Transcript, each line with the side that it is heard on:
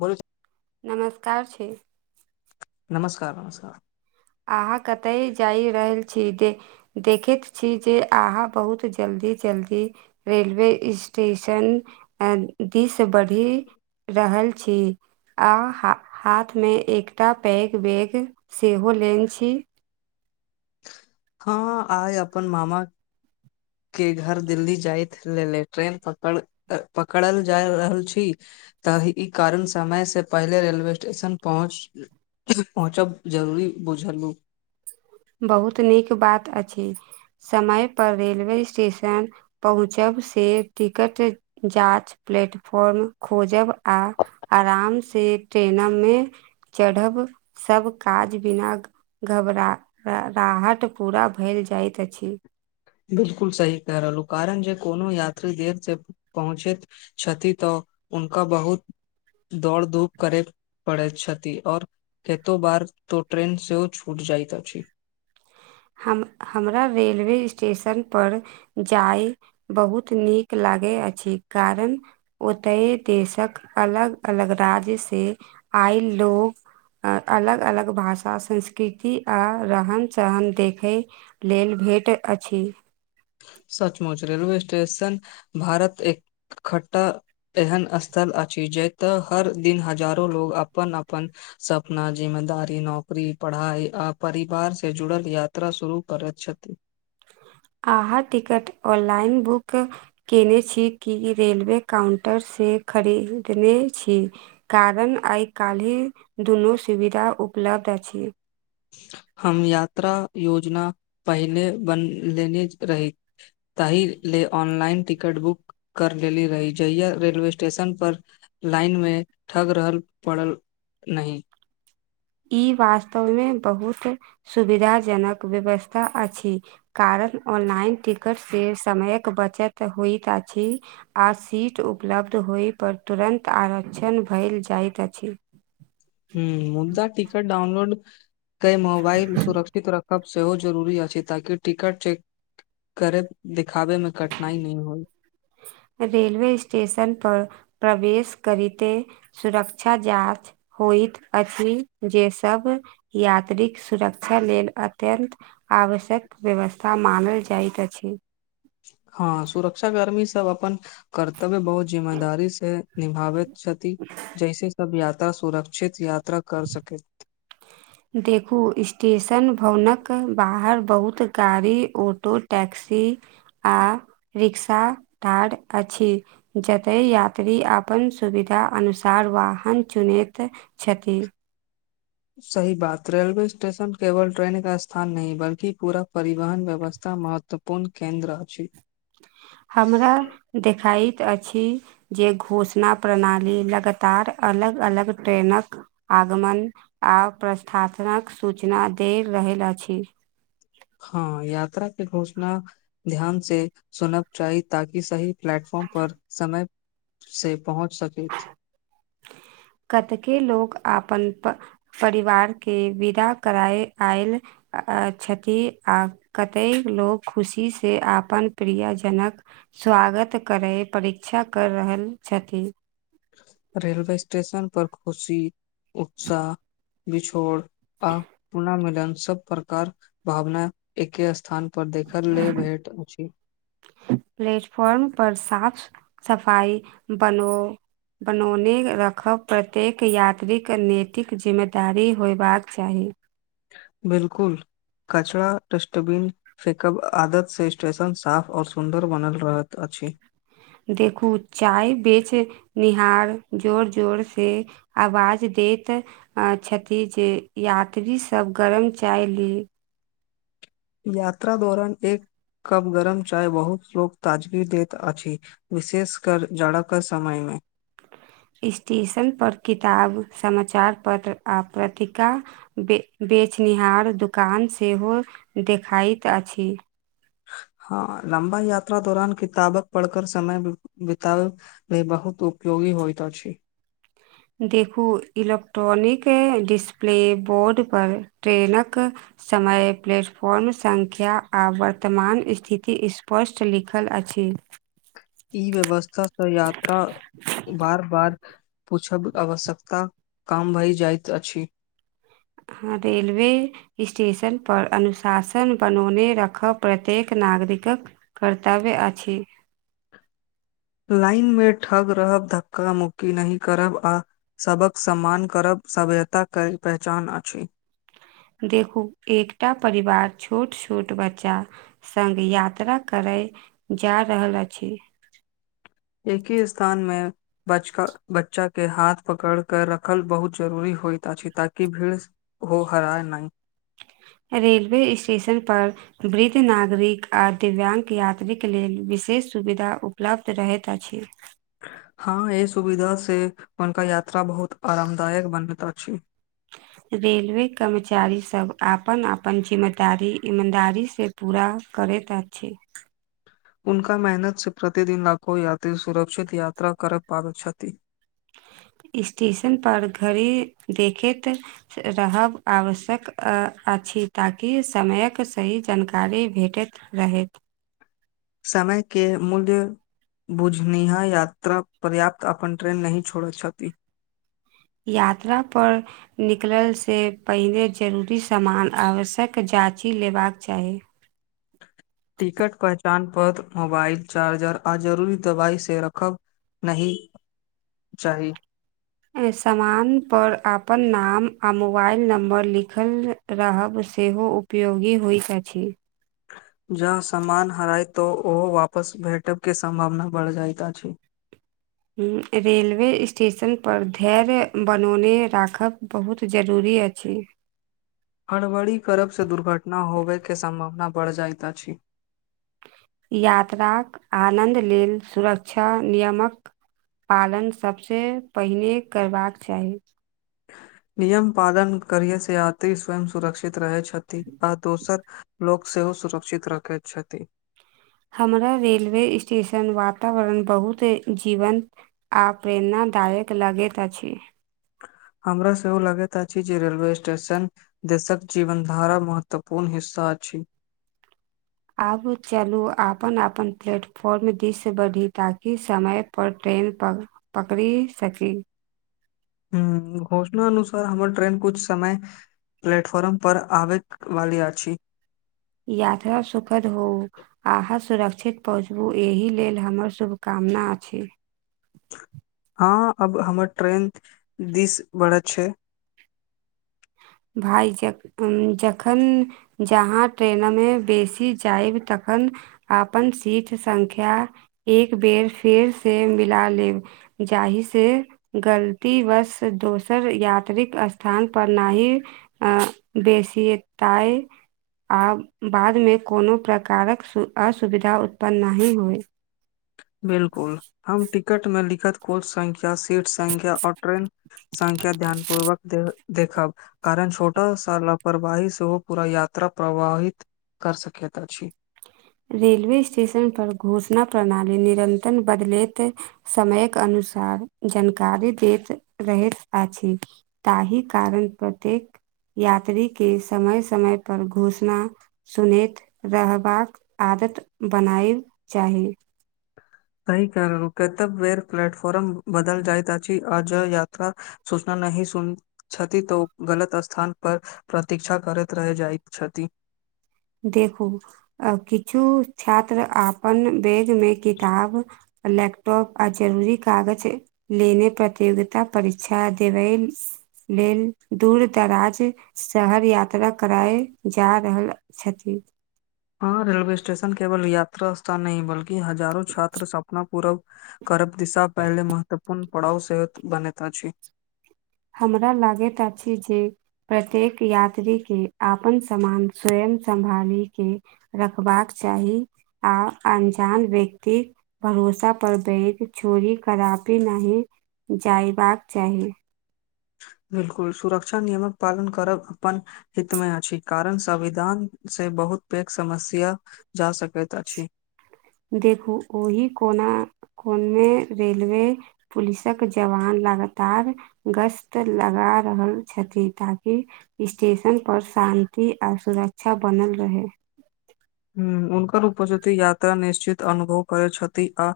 left: बो [unintelligible]
right: नमस्कार छी
left: नमस्कार नमस्कार
right: अहाँ कतइ जाय रहल छी के देखैत छी जे अहाँ बहुत जल्दी जल्दी रेलवे स्टेशन दिस बढ़ी रहल छी आ हाथ मे एकटा पैक बैग सेहो लेन छी
left: हँ आय अपन मामा के घर दिल्ली जाय लेेले ट्रेन पकड़ पकड़ल जाय रहल छी तऽ ई कारण समय से पहिले रेलवे स्टेशन पहुँच पहुँचब जरुरी बुझलु
right: बहुत नीक बात अछि समय पर रेलवे स्टेशन पहुँचब से टिकट जाँच प्लेटफॉर्म खोजब आ आराम से ट्रेन मे चढ़ब सब काज बिना घबरा र राहट पूरा भेल जाइत अछि
left: बिलकुल सही क। रहलु कारण जे कोनो यात्री देर से पहुँचैत छथि तऽ हुनका बहुत दौड़ धूप करैक पड़ै छथि आओर केतो बार तो ट्रेन सेहो ओ छूट जाइत अछि।
right: हम हमरा रेलवे स्टेशन पर जाइ बहुत नीक लागै अछि कारण ओतय देशक अलग अलग राज्य से आय लोग अलग अलग भाषा संस्कृर्ति आ रहन सहन देखय लेल भेट अछि
left: सचमुच रेलवे स्टेशन भारत इकट्ठा एहन स्थल अछि जतऽ हर दिन हजारो लोग अपन अपन सपना जिम्मेदारी नौकरी पढ़ाई आ परिवार से जुड़ल यात्रा शुरू करैत छथि
right: आहाँ टिकट ऑनलाइन बुक केने छी कि रेलवे काउंटर से खरीदने छी कारण आइ कलेह दुनू सुविधा उपलब्ध अछि
left: हम यात्रा योजना पहिले बन लेने रही तहि ले ऑनलाइन टिकट बुक कर लेली रही जहिया रेलवे स्टेशन पर लाइन मे ठग रहल पड़ल नही
right: ई वास्तव मे बहुत सुविधा जनक व्यवस्था अछि कारण ऑनलाइन टिकट से समय के बचत होइत अछि आ सीट उपलब्ध होय पर तुरंत आरक्षण भेल जाइत अछि
left: ह मुद्दा टिकट डाउनलोड कै मोबइल सुरक्षित रख सेहो जरूरी अछि ताकि टिकट चेक करे देखिाबे मे कठिनाइ नहि होइ
right: रेेलवे स्टेशन पर प्रवेश करै ते सुरक्षा जाँच होइत अछि जे सब यात्रीक सुरक्षा लेल अत्यन्त आवश्यक व्यवस्था मानल जाइत अछि
left: हँ सुरक्षा कर्मी सब अपन कर्तव्य बहुत जिम्मेदारी से निभाबैत क्षति जैसे सब यात्रा सुरक्षित यात्रा कर सके
right: देखू स्टेशन भवन क बाहर बहुत गाड़ी ऑटो टैक्सी आ रिक्शा टाइर अछि जतए यात्री अपन सुविधा अनुसार वाहन चुनैत छथिन
left: [inaudible] सही बात रेलवे स्टेशन केवल ट्रेन क स्थान नहि बल्कि पूरा परिवहन व्यवस्था महत्व महत्वपूर्ण केन्द्र अछि
right: हमरा देखाइत अछि जे घोषणा प्रणाली लगातार अलग अलग ट्रेन क आगमन आ प्रस्थासनक सूचना द रहल अछि
left: हँ यात्रा के घोषणा ध्यान से सुनब चाहि ताकि सही प्लेटफॉर्म पर समय से पहुँच सकैथ
right: कतके लोग अपन परिवार के विदा कराय आयल अ छथि आ कतेक लोक खुशीसँ अपन प्रिय जनक स्वागत करै परीक्षा कर रहल छथिन
left: रेलवे स्टेशन पर खुशी उत्साह बिछोड़ आ पुनः मिलन सब प्रकार भावना एके स्थान पर देखल ले भेट अछि
right: प्लेटफॉर्म पर साफ सफाई बनो बनौने रखब प्रत्येक यात्रीक नैतिक जिम्मेदारी होयबाक चाहि
left: बिल्कुल कचड़ा डस्टबिन फेकअब आदतसँ स्टेशन साफ और सुन्दर बनल रहैत अछि
right: देखू चाय बेचनिहार जोर जोरसँ आवाज दैत छथि जे यात्रीसब गरम चाय ली
left: यात्रा दौरान एक कप गरम चाय बहुत लोग ताजगी दैत अछ विशेष कर जड़ क समय में
right: स्टेशनपर किताब समाचार पत्र आ पत्रिका बे बेचनिहार दोकान सेहो देखाइत अछि
left: हँ लम्बा यात्रा दौरान कितबक पढ़कर समय बिताब इ बहुत उपयोगी होइत अछि
right: देखू इलेक्ट्रॉनिक डिस्प्लेबोर्डपर ट्रेनक समय प्लेट फॉर्म संख्या आ वर्तमान स्थिति स्पष्ट लिखल अछि
left: ई व्यवस्थास से यात्रा बार बार पूछब आवश्यकता काम भइ जाइत अछि
right: हं रेलवे स्टेशन पर अनुशासन बनौने रखब प्रत्येक नागरिकक कर्तव्य अछि
left: लाइन में ठग रहब धक्का मुक्की नहि करब आ सबक सम्मान करब सभ्यताक पहचान अछि
right: देखू एकटा परिवार छोट छोट बच्चा संग यात्रा करय जा रहल अछि
left: एक हे स्थान में बचक बच्चा के हाथ पकड़ क रखल बहुत जरूरी होय छै ताकि भीड़ ओ हरा नहि
right: रेलवे स्टेशन पर वृद्ध नागरिक आ दिव्याङ्ग यात्रीक लेल विशेष सुविधा उपलब्ध रहैत अछि
left: हँ एहि सुविधा से हुनका यात्रा बहुत आरामदायक बनत अछि
right: रेलवे कर्मचारी सब आपन आपन जिम्मेदारी ईमानदारी से पूरा करैत अछि
left: उनका मेहनत से प्रतिदिन लाखो यात्री सुरक्षित यात्रा कर पाबै छथि
right: स्टेशन पर घड़ी देखैत रहब आवश्यक अ अछि ताकि समयके सही जानकारी भेटैत रहै
left: समय के मूल्य बुझनिहा यात्रा पर्याप्त अपन ट्रेन नहि छोड़ैत छथि
right: यात्रापर निकलसँ पहिनेे जरूरी सामान आवश्यक जाँची लेबाक चाही
left: टिकट पहचान पत्र मोबाइल चार्जर आ जरूरी दवाई से रखब नहि चाही
right: सामानपर अपन नाम आ मोबाइल नम्बर लिखल रहब सेहो उपयोगी होइत अछि
left: जँ सामान हराय तऽ ओहो वापस भेटब के सम्भावना बढ़ जाइत अछि
right: रेलवे स्टेशनपर धैर्य बनौने राखब बहुत जरूरी अछि
left: हड़बड़ी करबसँ दुर्घटना होबयके सम्भावना बढ़ि जाइत अछि
right: यात्राक आनन्द लेल सुरक्षा नियमक पालन सबसे पहिने करबाक चाही
left: नियम पालन करिये से यात्री स्वयं सुरक्षित रहै छथि दोसर लोग सेहो सुरक्षित रखे छथि
right: हमरा रेलवे स्टेशन वातावरण बहुत जीवत आ प्रेरणादायक लगैत अछि
left: हमरा सेहो लगैत अछि जे रेलवे स्टेशन देशक जीवन धारा महत्वपूर्ण हिस्सा अछि
right: आगु चलू आपन आपन प्लेटफॉर्म दिस बढ़ी ताकि समयपर ट्रेन पकर पकड़ी सकी
left: घोषणा अनुसार हमर ट्रेन कुछ समय प्लेटफॉर्म पर आबैत वाली अछि
right: यात्रा सुखद हो अहाँ सुरक्षित पहुँचबू एहि लेल हमर शुभकामना अछि
left: हँ अब हमर ट्रेन दिस [unintelligible] बढ़ैत छै
right: भाय ज जखन जहाँ ट्रेन मे बेसी जायब तखन आपन सीट संख्या एक बेर फेर से मिला लेब ' जाहिसँ गलती बस दोसर यात्रिक स्थान पर नहि अ बेसी टाइम आब बादमे कोनो प्रकारक असुविधा उत्पन्न नहि होइ
left: बिलकुल हम टिकट मे लिखत कोच संख्या सीट संख्या आर ट्रेन संख्या ध्यानपूर्वक देख देखब कारण छोटा सा लापरवाही सेहो पूरा यात्रा प्रवाहित कर सकैत अछि
right: रेलवे स्टेशन पर घोषणा प्रणाली निरंतर बदलैत समयक अनुसार जानकारी दैत रहैत अछि। ताहि कारण प्रत्येक यात्री के समय समय पर घोषणा सुनैत रहबा आदत बनायब चात
left: सही कहलहुं कतेक बेर प्लेटफॉर्म बदल जाइत अछि आ जल यात्रा सूचना नहि सुन छथि तऽ ओ गलत स्थान पर प्रतीक्षा करैत रहै जाइत छथि
right: देखू आ किछु छात्र अपन बैग मे किताब लैपटॉप आ जरूरी कागज लेने प्रतियोगिता परीक्षा देवेन लेल दूर दराज शहर यात्रा कराय जा रहल छथि
left: हँ रेलवे स्टेशन केवल यात्रा स्थान नहि बल्कि हजारो छात्र सपना पूरा करब दिशा पहिल महत्वपूर्ण पड़ाव सेहो त बनैत अछि
right: हमरा लागैत अछि जे प्रत्येक यात्री के आपन समान स्वयं संभाली के रखबाक चाही आ अनजान व्यक्ति भरोसा पर बैग छोरी कदापि नहि जायबाक चाही
left: बिल्कुल सुरक्षा नियमक पालन करब अपन हित मे अछि कारण संविधान से बहुत पैघ समस्या जा सकैत अछि
right: देखू ओहि कोना कोन में रेलवे पुलिसक जवान लगातार गश्त लगा रहल छथि ताकि स्टेशन पर शान्ति आ सुरक्षा बनल रहै
left: हुं हुनकर उपस्थित यात्रा निश्चित अनुभव करै छथि आ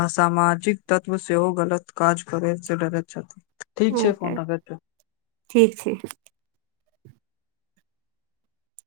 left: असामाजिक तत्व सेहो गलत काज करै से डरैत छथि ठीक छै फोन राखैत छै
right: ठीक छै